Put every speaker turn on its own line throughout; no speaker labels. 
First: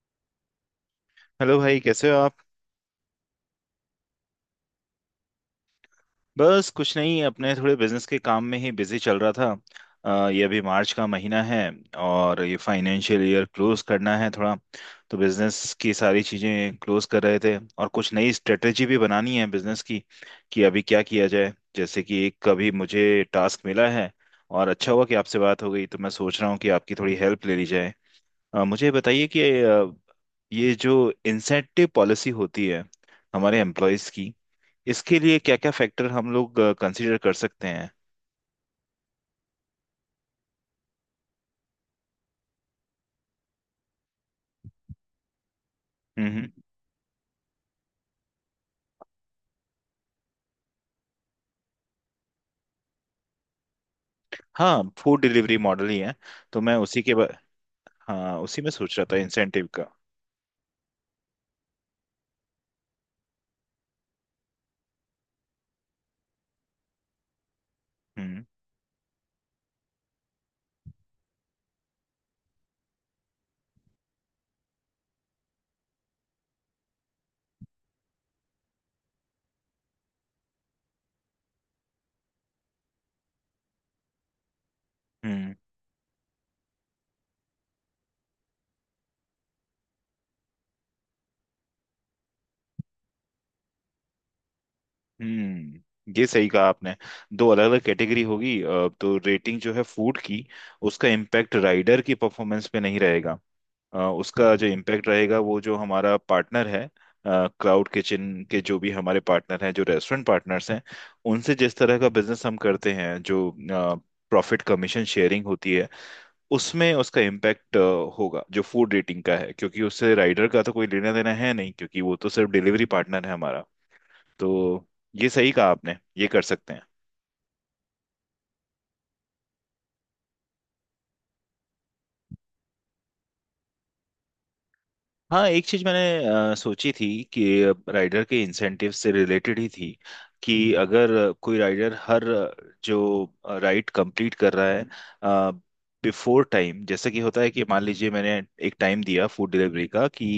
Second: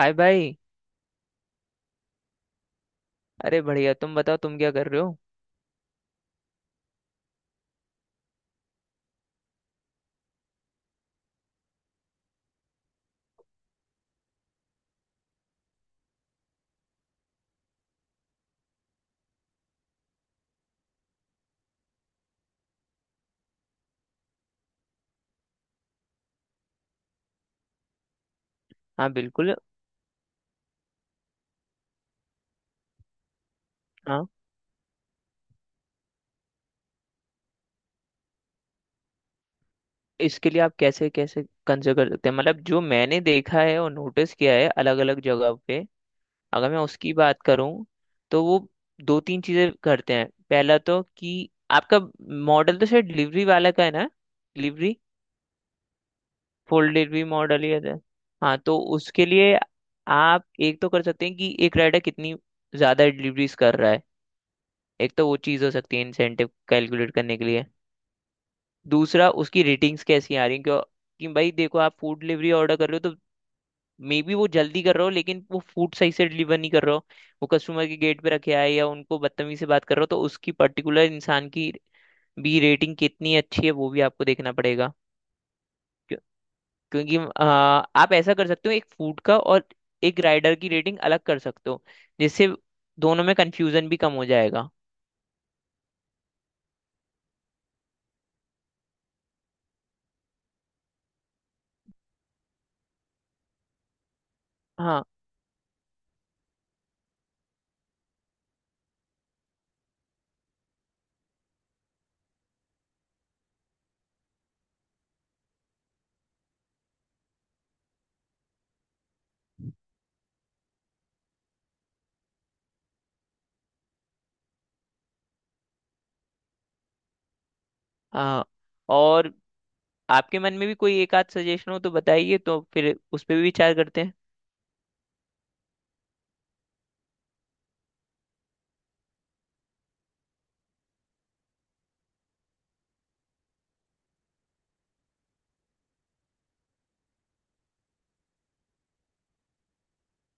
हाय भाई।
हेलो भाई, कैसे हो आप?
अरे बढ़िया, तुम बताओ तुम क्या कर रहे हो?
बस कुछ नहीं, अपने थोड़े बिजनेस के काम में ही बिजी चल रहा था। ये अभी मार्च का महीना है और ये फाइनेंशियल ईयर क्लोज करना है थोड़ा। तो बिजनेस की सारी चीजें क्लोज कर रहे थे और कुछ नई स्ट्रेटेजी भी बनानी है बिजनेस की कि अभी क्या किया जाए, जैसे कि एक कभी मुझे टास्क मिला है। और अच्छा हुआ कि आपसे बात हो गई, तो मैं सोच रहा हूँ कि आपकी थोड़ी हेल्प ले ली जाए। मुझे
हाँ
बताइए कि
बिल्कुल।
ये जो इंसेंटिव पॉलिसी होती है हमारे एम्प्लॉयज
हाँ,
की, इसके लिए क्या क्या फैक्टर हम लोग कंसीडर कर सकते हैं?
इसके लिए आप कैसे कैसे कंसिडर कर सकते हैं, मतलब जो मैंने देखा है और नोटिस किया है अलग अलग जगह पे,
हम्म,
अगर मैं उसकी बात करूँ तो वो दो तीन चीजें करते हैं। पहला तो कि आपका मॉडल तो शायद डिलीवरी वाला का है ना।
हाँ,
डिलीवरी,
फूड डिलीवरी मॉडल ही है। तो मैं
फुल
उसी के
डिलीवरी
बा...
मॉडल ही है।
हाँ,
हाँ,
उसी में
तो
सोच रहा था
उसके लिए
इंसेंटिव का।
आप एक तो कर सकते हैं कि एक राइडर कितनी ज्यादा डिलीवरीज कर रहा है। एक तो वो चीज़ हो सकती है इंसेंटिव कैलकुलेट करने के लिए।
हम्म,
दूसरा, उसकी रेटिंग्स कैसी आ रही हैं, क्यों कि भाई देखो, आप फूड डिलीवरी ऑर्डर कर रहे हो तो मे बी वो जल्दी कर रहे हो लेकिन वो फूड सही से डिलीवर नहीं कर रहे हो। वो कस्टमर के गेट पे रखे आए या उनको बदतमीजी से बात कर रहे हो, तो उसकी पर्टिकुलर इंसान की भी रेटिंग कितनी अच्छी है वो भी आपको देखना पड़ेगा।
हम्म।
क्यों- क्योंकि आप ऐसा कर सकते हो एक फूड का और एक राइडर की रेटिंग अलग कर सकते हो, जिससे दोनों में कंफ्यूजन भी कम हो जाएगा।
हम्म, ये सही कहा आपने। दो अलग अलग कैटेगरी होगी। तो रेटिंग जो है फूड की, उसका इम्पैक्ट राइडर की परफॉर्मेंस पे नहीं रहेगा। उसका जो
हाँ
इम्पैक्ट रहेगा, वो जो हमारा पार्टनर है, क्लाउड किचन के जो भी हमारे पार्टनर हैं, जो रेस्टोरेंट पार्टनर्स हैं, उनसे जिस तरह का बिजनेस हम करते हैं, जो प्रॉफिट कमीशन शेयरिंग होती है, उसमें उसका इम्पैक्ट होगा जो फूड रेटिंग का है, क्योंकि उससे राइडर का तो कोई लेना देना है नहीं, क्योंकि वो तो सिर्फ डिलीवरी पार्टनर है हमारा। तो ये सही कहा आपने, ये कर सकते हैं।
हाँ। और आपके मन में भी कोई एक आध सजेशन हो तो बताइए, तो फिर उस पर भी विचार करते हैं।
हाँ, एक चीज मैंने सोची थी, कि राइडर के इंसेंटिव से रिलेटेड ही थी, कि अगर कोई राइडर हर जो राइड कंप्लीट कर रहा है बिफोर टाइम, जैसे कि होता है कि मान लीजिए मैंने एक टाइम दिया फूड डिलीवरी का कि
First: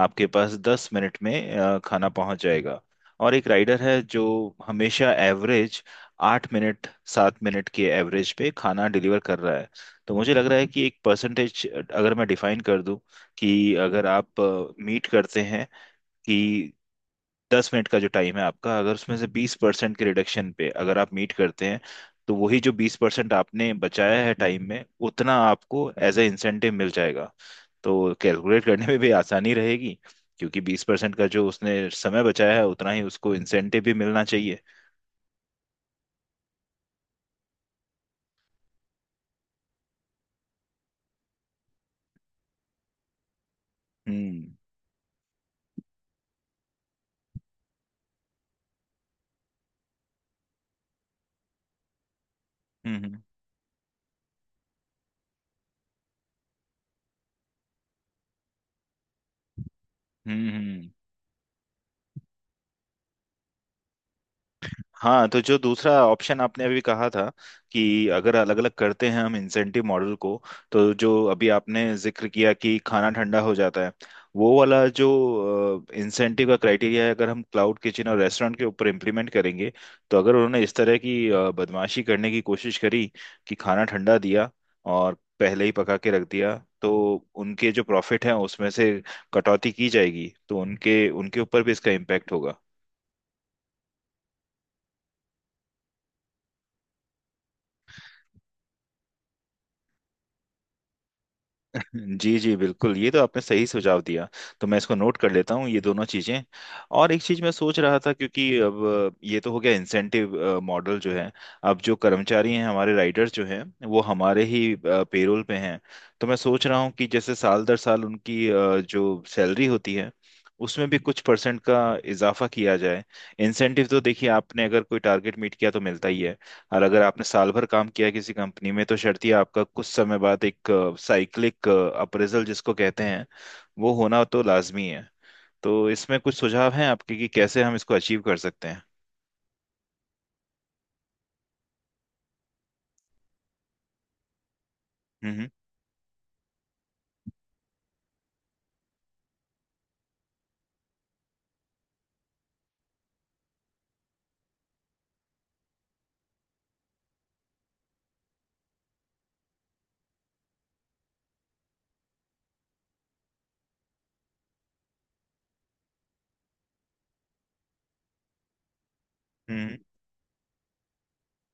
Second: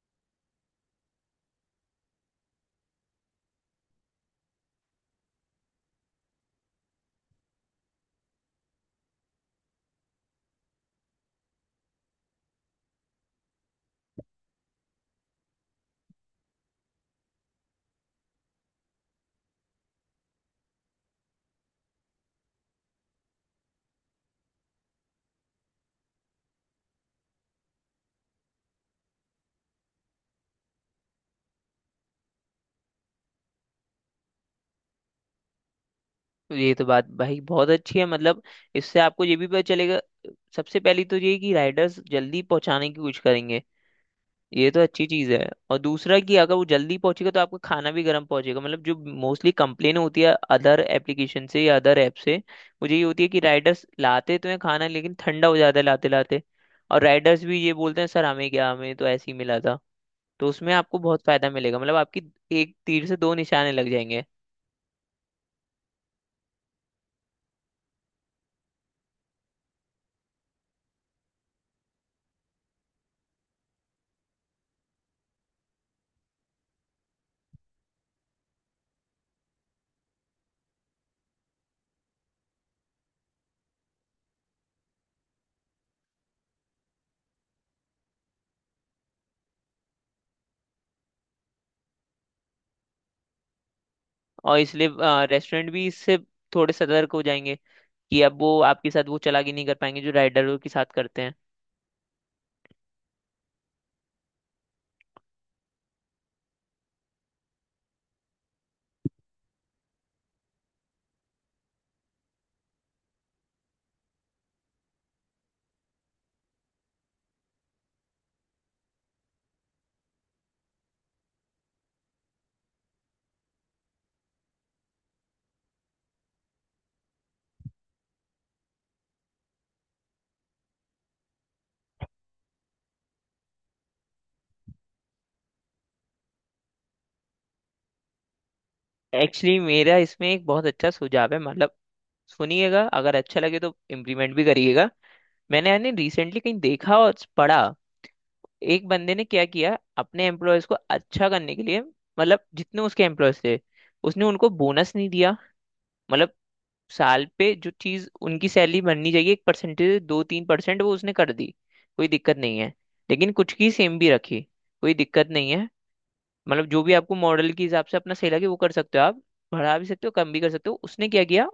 आपके पास 10 मिनट में खाना पहुंच जाएगा, और एक राइडर है जो हमेशा एवरेज 8 मिनट, 7 मिनट के एवरेज पे खाना डिलीवर कर रहा है, तो मुझे लग रहा है कि एक परसेंटेज अगर मैं डिफाइन कर दूं कि अगर आप मीट करते हैं कि 10 मिनट का जो टाइम है आपका, अगर उसमें से 20% के रिडक्शन पे अगर आप मीट करते हैं, तो वही जो 20% आपने बचाया है टाइम में, उतना आपको एज ए इंसेंटिव मिल जाएगा। तो कैलकुलेट करने में भी आसानी रहेगी, क्योंकि 20% का जो उसने समय बचाया है, उतना ही उसको इंसेंटिव भी मिलना चाहिए।
तो ये तो बात भाई बहुत अच्छी है, मतलब इससे आपको ये भी पता चलेगा। सबसे पहली तो ये कि राइडर्स जल्दी पहुंचाने की कोशिश करेंगे,
हम्म,
ये तो अच्छी चीज है। और दूसरा कि अगर वो जल्दी पहुंचेगा तो आपका खाना भी गर्म पहुंचेगा, मतलब जो मोस्टली कंप्लेन होती है अदर एप्लीकेशन से या अदर ऐप से, वो
हम्म,
यही
हम्म,
होती है कि राइडर्स लाते तो हैं खाना लेकिन ठंडा हो जाता है लाते लाते। और राइडर्स भी ये बोलते हैं सर हमें क्या, हमें तो ऐसे ही मिला था। तो
हम्म,
उसमें आपको बहुत फायदा मिलेगा, मतलब आपकी एक तीर से दो निशाने लग जाएंगे।
हाँ, तो जो दूसरा ऑप्शन आपने अभी कहा था कि अगर अलग अलग करते हैं हम इंसेंटिव मॉडल को, तो जो अभी आपने जिक्र किया कि खाना ठंडा हो जाता है, वो वाला जो इंसेंटिव का क्राइटेरिया है, अगर हम क्लाउड किचन और रेस्टोरेंट के ऊपर इम्प्लीमेंट करेंगे, तो अगर उन्होंने इस तरह की बदमाशी करने की कोशिश करी कि खाना ठंडा दिया और पहले ही पका के रख दिया, तो उनके जो प्रॉफिट हैं उसमें से कटौती की जाएगी, तो उनके उनके ऊपर भी इसका इम्पैक्ट होगा।
और इसलिए रेस्टोरेंट भी इससे थोड़े सतर्क हो जाएंगे कि अब वो आपके साथ वो चालाकी नहीं कर पाएंगे जो राइडरों के साथ करते हैं।
जी जी बिल्कुल, ये तो आपने सही सुझाव दिया। तो मैं इसको नोट कर लेता हूँ ये दोनों चीजें। और एक चीज मैं सोच रहा था, क्योंकि अब ये तो हो गया इंसेंटिव मॉडल जो है। अब जो कर्मचारी हैं हमारे, राइडर्स जो हैं, वो हमारे ही पेरोल पे हैं, तो मैं सोच रहा हूँ कि जैसे साल दर साल उनकी जो सैलरी होती है, उसमें भी कुछ परसेंट का इजाफा किया जाए। इंसेंटिव तो देखिए, आपने अगर कोई टारगेट मीट किया तो मिलता ही है, और अगर आपने साल भर काम किया किसी कंपनी में तो शर्त आपका कुछ समय बाद एक साइक्लिक अप्रेजल जिसको कहते हैं, वो होना तो लाजमी है। तो इसमें कुछ सुझाव हैं आपके कि कैसे हम इसको अचीव कर सकते हैं?
एक्चुअली मेरा इसमें एक बहुत अच्छा सुझाव है, मतलब सुनिएगा अगर अच्छा लगे तो इम्प्लीमेंट भी करिएगा।
हम्म,
मैंने यानी रिसेंटली कहीं देखा और पढ़ा, एक बंदे ने क्या किया अपने एम्प्लॉयज को अच्छा करने के लिए। मतलब जितने उसके एम्प्लॉयज थे, उसने उनको बोनस नहीं दिया। मतलब साल पे जो चीज उनकी सैलरी बननी चाहिए, एक परसेंटेज, 2-3%, वो उसने कर दी, कोई दिक्कत नहीं है। लेकिन कुछ की सेम भी रखी, कोई दिक्कत नहीं है। मतलब जो भी आपको मॉडल के हिसाब से अपना सही लगे वो कर सकते हो आप,
हम्म,
बढ़ा भी सकते हो कम भी कर सकते हो। उसने क्या किया,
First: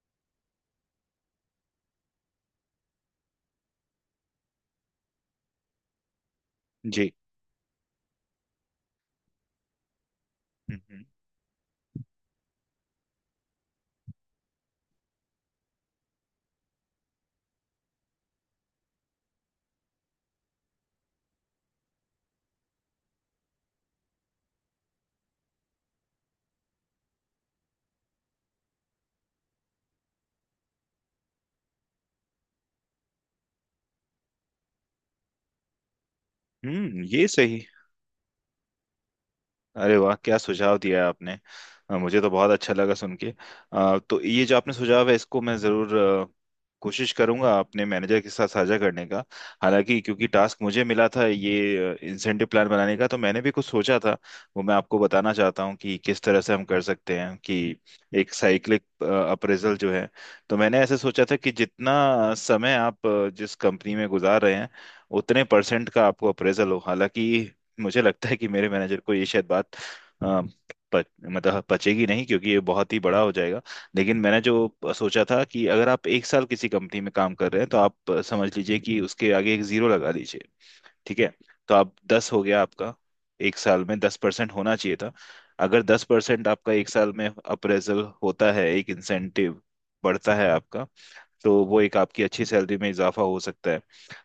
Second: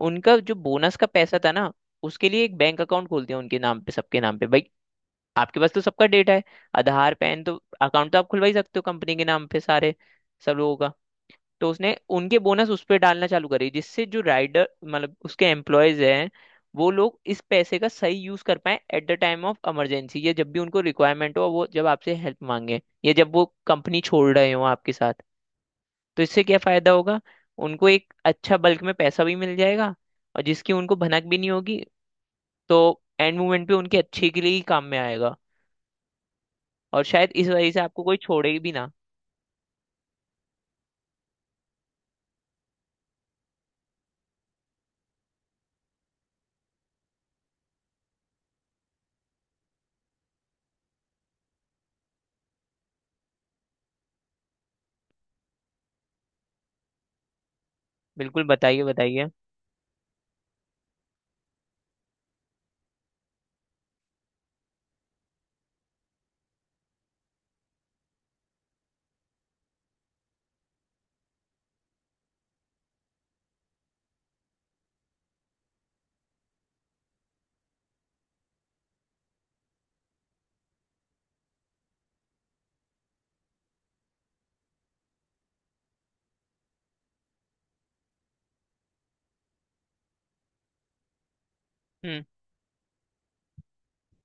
उनका जो बोनस का पैसा था ना, उसके लिए एक बैंक अकाउंट खोल दिया उनके नाम पे, सबके नाम पे भाई। आपके पास तो सबका डेटा है,
जी,
आधार पैन तो अकाउंट तो आप खुलवा ही सकते हो कंपनी के नाम पे सारे, सब लोगों
हम्म,
का। तो उसने उनके बोनस उस पर डालना चालू करी, जिससे जो राइडर मतलब उसके एम्प्लॉयज हैं, वो लोग इस पैसे का सही यूज कर पाए at the time of emergency, या जब भी उनको रिक्वायरमेंट हो, वो जब आपसे हेल्प मांगे या जब वो कंपनी छोड़ रहे हो आपके साथ। तो इससे क्या फायदा होगा, उनको एक अच्छा बल्क में पैसा भी मिल जाएगा और जिसकी उनको भनक भी नहीं होगी। तो एंड मोमेंट पे उनके अच्छे के लिए ही काम में आएगा। और
ये
शायद इस
सही।
वजह से आपको कोई छोड़े भी ना।
अरे वाह, क्या सुझाव दिया है आपने! मुझे तो बहुत अच्छा लगा सुन के। तो ये जो आपने सुझाव है, इसको मैं ज़रूर कोशिश करूंगा अपने मैनेजर के साथ साझा करने का। हालांकि, क्योंकि टास्क मुझे मिला था ये इंसेंटिव प्लान बनाने का, तो मैंने भी कुछ सोचा था, वो मैं आपको बताना चाहता हूँ कि किस तरह से हम कर सकते हैं कि एक
बिल्कुल बताइए
साइक्लिक
बताइए।
अप्रेजल जो है। तो मैंने ऐसे सोचा था कि जितना समय आप जिस कंपनी में गुजार रहे हैं, उतने परसेंट का आपको अप्रेजल हो। हालांकि मुझे लगता है कि मेरे मैनेजर को ये शायद बात अ, मतलब पचेगी नहीं, क्योंकि ये बहुत ही बड़ा हो जाएगा। लेकिन मैंने जो सोचा था कि अगर आप एक साल किसी कंपनी में काम कर रहे हैं, तो आप समझ लीजिए कि उसके आगे एक 0 लगा दीजिए। ठीक है? तो आप 10 हो गया आपका, एक साल में 10% होना चाहिए था। अगर 10% आपका एक साल में अप्रेजल होता है, एक इंसेंटिव बढ़ता है आपका, तो वो एक आपकी
हम्म
अच्छी सैलरी में इजाफा हो सकता है।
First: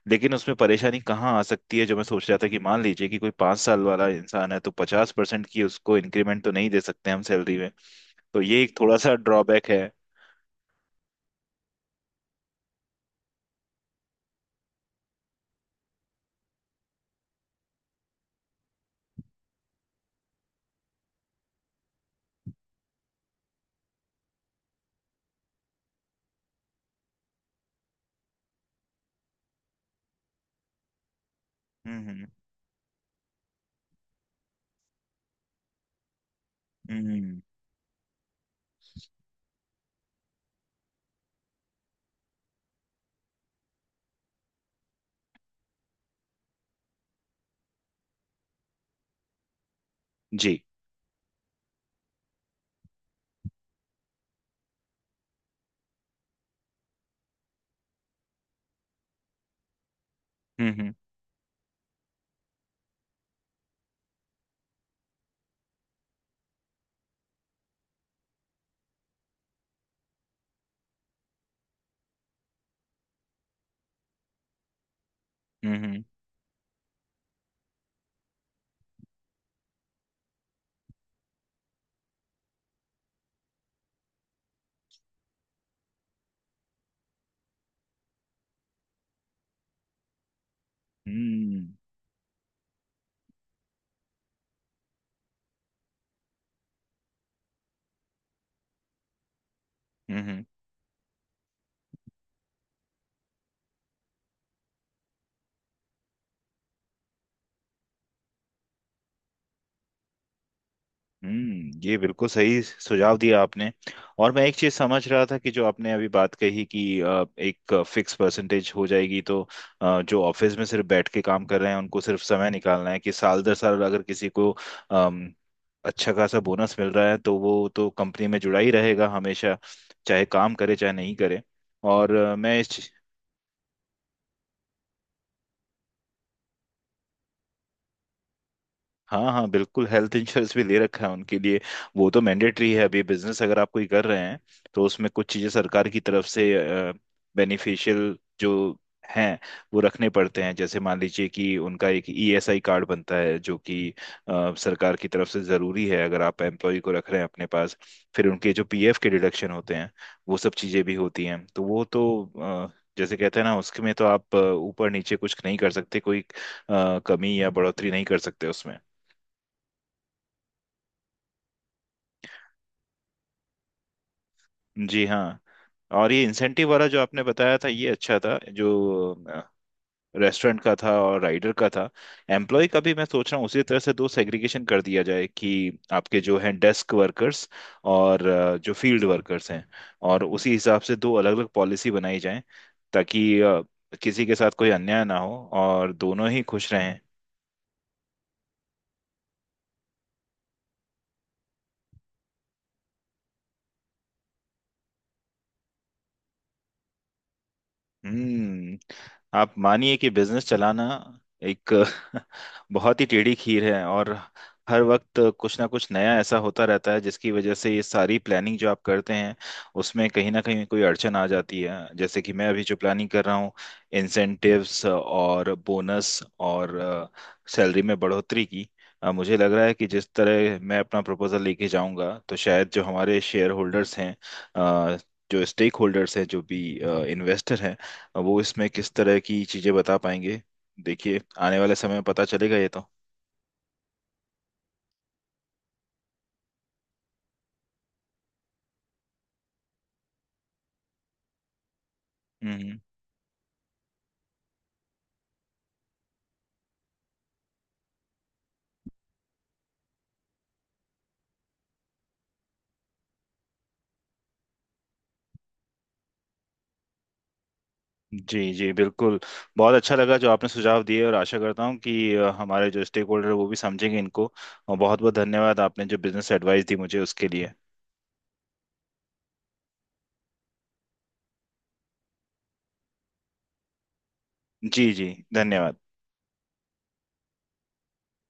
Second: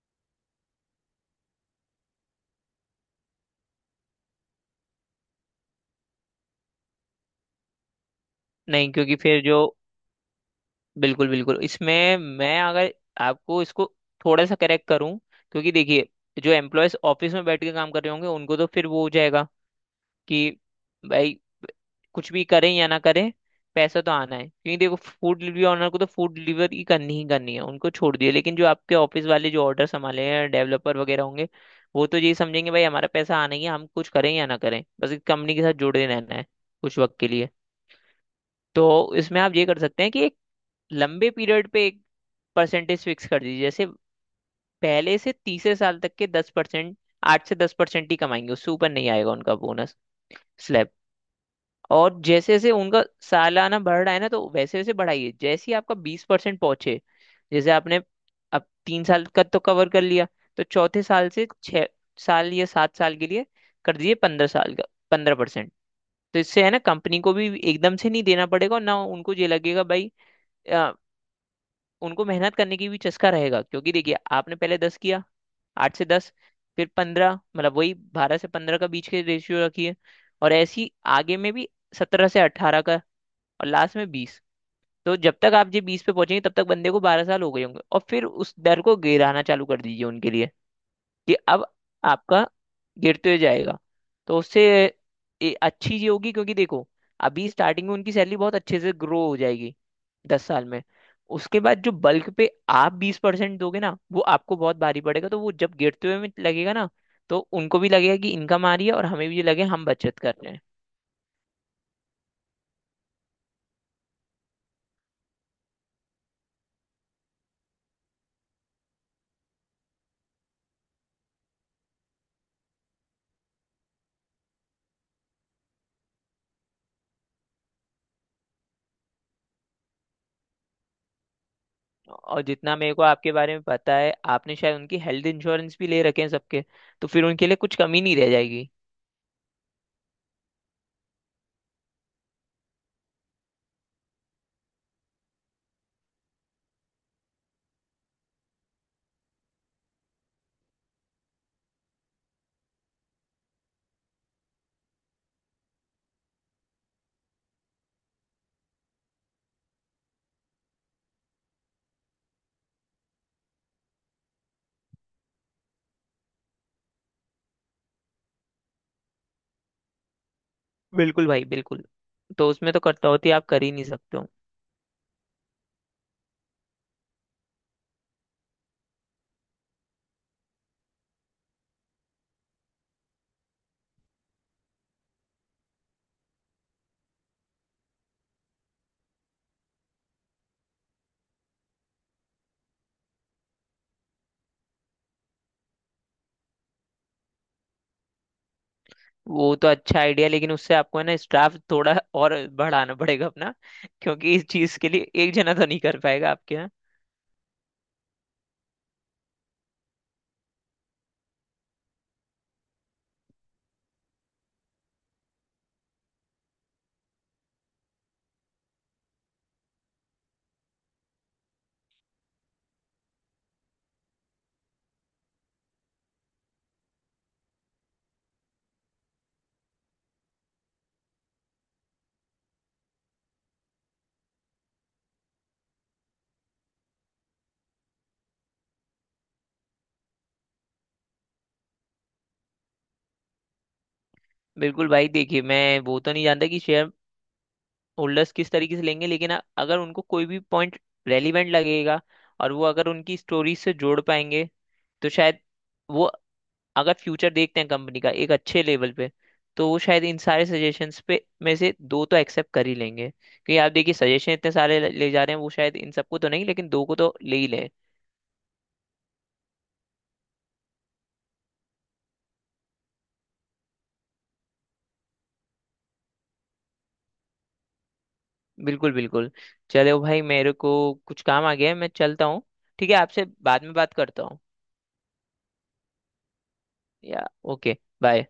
लेकिन उसमें परेशानी कहाँ आ सकती है, जो मैं सोच रहा था, कि मान लीजिए कि कोई 5 साल वाला इंसान है, तो 50% की उसको इंक्रीमेंट तो नहीं दे सकते हम सैलरी में। तो ये एक
नहीं,
थोड़ा सा
क्योंकि फिर जो,
ड्रॉबैक है।
बिल्कुल बिल्कुल, इसमें मैं अगर आपको इसको थोड़ा सा करेक्ट करूं, क्योंकि देखिए जो एम्प्लॉयज ऑफिस में बैठ के काम कर रहे होंगे उनको तो फिर वो हो जाएगा कि भाई कुछ भी करें या ना करें पैसा तो आना है। क्योंकि देखो फूड डिलीवरी ऑनर को तो फूड डिलीवरी ही करनी है, उनको छोड़ दिया, लेकिन जो आपके ऑफिस वाले जो ऑर्डर संभाले हैं डेवलपर वगैरह होंगे, वो तो
हम्म,
यही समझेंगे भाई हमारा पैसा आना ही है, हम कुछ करें या ना करें, बस एक कंपनी के साथ जुड़े रहना है कुछ
हम्म,
वक्त के लिए। तो इसमें आप ये कर सकते हैं कि एक लंबे पीरियड पे एक परसेंटेज फिक्स कर दीजिए, जैसे पहले से तीसरे साल तक के 10%, 8 से 10% ही कमाएंगे, उससे ऊपर नहीं आएगा उनका बोनस
जी,
स्लैब। और जैसे जैसे उनका सालाना बढ़ रहा है ना तो वैसे वैसे बढ़ाइए, जैसे ही आपका 20% पहुंचे, जैसे आपने अब 3 साल का तो कवर कर लिया, तो
हम्म, हम्म,
चौथे साल से 6 साल या 7 साल के लिए कर दीजिए 15 साल का, 15%। तो इससे है ना कंपनी को भी एकदम से नहीं देना पड़ेगा, और ना उनको ये लगेगा भाई। आ, उनको मेहनत करने की भी चस्का रहेगा, क्योंकि देखिए आपने पहले दस किया,
हम्म,
आठ
हम्म,
से दस फिर पंद्रह, मतलब वही 12 से 15 का बीच के रेशियो रखिए। और ऐसी आगे में भी 17 से 18 का, और लास्ट में बीस। तो जब तक आप ये बीस पे पहुंचेंगे तब तक बंदे को 12 साल हो गए होंगे, और फिर उस दर को गिराना चालू कर दीजिए उनके लिए कि अब आपका गिरते हुए जाएगा। तो उससे ये अच्छी चीज होगी क्योंकि देखो अभी स्टार्टिंग में उनकी सैलरी बहुत अच्छे से ग्रो हो जाएगी
हम्म,
दस साल में। उसके बाद जो बल्क पे आप 20% दोगे ना वो आपको बहुत भारी पड़ेगा, तो वो जब गिरते हुए में लगेगा ना तो उनको भी लगेगा कि इनकम आ रही है और हमें भी लगे हम बचत कर रहे हैं।
हम्म, ये बिल्कुल सही सुझाव दिया आपने। और मैं एक चीज समझ रहा था कि जो आपने अभी बात कही कि एक फिक्स परसेंटेज हो जाएगी, तो जो ऑफिस में सिर्फ बैठ के काम कर रहे हैं, उनको सिर्फ समय निकालना है कि साल दर साल अगर किसी को अम, अच्छा खासा बोनस मिल रहा है, तो वो तो कंपनी में जुड़ा ही रहेगा हमेशा, चाहे काम करे चाहे नहीं करे। और अ,
और
मैं इस
जितना मेरे को आपके बारे में पता है, आपने शायद उनकी हेल्थ इंश्योरेंस भी ले रखे हैं सबके, तो फिर उनके लिए कुछ कमी नहीं रह जाएगी।
हाँ हाँ बिल्कुल, हेल्थ इंश्योरेंस भी ले रखा है उनके लिए। वो तो मैंडेटरी है अभी, बिजनेस अगर आप कोई कर रहे हैं तो उसमें कुछ चीजें सरकार की तरफ से बेनिफिशियल जो हैं, वो रखने पड़ते हैं। जैसे मान लीजिए कि उनका एक ईएसआई कार्ड बनता है, जो कि सरकार की तरफ से जरूरी है अगर आप एम्प्लॉय को रख रहे हैं अपने पास। फिर उनके जो पीएफ के डिडक्शन होते हैं, वो सब चीजें भी होती हैं, तो वो तो अ, जैसे कहते हैं ना, उसमें तो आप ऊपर नीचे कुछ नहीं कर सकते, कोई कमी या बढ़ोतरी नहीं कर सकते उसमें।
बिल्कुल भाई बिल्कुल, तो उसमें तो कटौती आप कर ही नहीं सकते हो।
जी हाँ। और ये इंसेंटिव वाला जो आपने बताया था, ये अच्छा था, जो रेस्टोरेंट का था और राइडर का था। एम्प्लॉय का भी मैं सोच रहा हूँ उसी तरह से दो सेग्रीगेशन कर दिया जाए, कि आपके जो हैं डेस्क वर्कर्स, और जो फील्ड वर्कर्स हैं, और उसी हिसाब से दो अलग अलग पॉलिसी बनाई जाए, ताकि किसी के साथ कोई अन्याय ना हो और दोनों ही खुश रहें।
वो तो अच्छा आइडिया, लेकिन उससे आपको है ना स्टाफ थोड़ा और बढ़ाना पड़ेगा अपना, क्योंकि इस चीज के लिए एक जना तो नहीं कर पाएगा आपके यहाँ।
हम्म। आप मानिए कि बिजनेस चलाना एक बहुत ही टेढ़ी खीर है, और हर वक्त कुछ ना कुछ नया ऐसा होता रहता है, जिसकी वजह से ये सारी प्लानिंग जो आप करते हैं उसमें कहीं ना कहीं कोई अड़चन आ जाती है। जैसे कि मैं अभी जो प्लानिंग कर रहा हूँ इंसेंटिव्स और बोनस और सैलरी में बढ़ोतरी की, मुझे लग रहा है कि जिस तरह मैं अपना प्रपोजल लेके जाऊंगा, तो शायद जो हमारे शेयर होल्डर्स हैं, अ, जो स्टेक होल्डर्स हैं, जो भी इन्वेस्टर हैं, अब वो इसमें किस तरह की चीजें बता पाएंगे, देखिए आने वाले समय में पता चलेगा ये तो।
बिल्कुल भाई देखिए, मैं वो तो नहीं जानता कि शेयर होल्डर्स किस तरीके से लेंगे, लेकिन अगर उनको कोई भी पॉइंट रेलिवेंट लगेगा और वो
हम्म।
अगर उनकी स्टोरी से जोड़ पाएंगे, तो शायद वो, अगर फ्यूचर देखते हैं कंपनी का एक अच्छे लेवल पे, तो वो शायद इन सारे सजेशंस पे में से दो तो एक्सेप्ट कर ही लेंगे। क्योंकि आप देखिए सजेशन इतने सारे ले ले जा रहे हैं, वो शायद इन सबको तो नहीं लेकिन दो को तो ले ही लें।
जी जी बिल्कुल, बहुत अच्छा लगा जो आपने सुझाव दिए, और आशा करता हूँ कि हमारे जो स्टेक होल्डर, वो भी समझेंगे इनको। और बहुत बहुत धन्यवाद आपने जो बिजनेस एडवाइस दी मुझे उसके लिए।
बिल्कुल बिल्कुल। चलो भाई मेरे को कुछ काम आ गया है, मैं चलता हूँ। ठीक है, आपसे बाद में बात करता हूँ।
जी जी धन्यवाद।
या ओके बाय।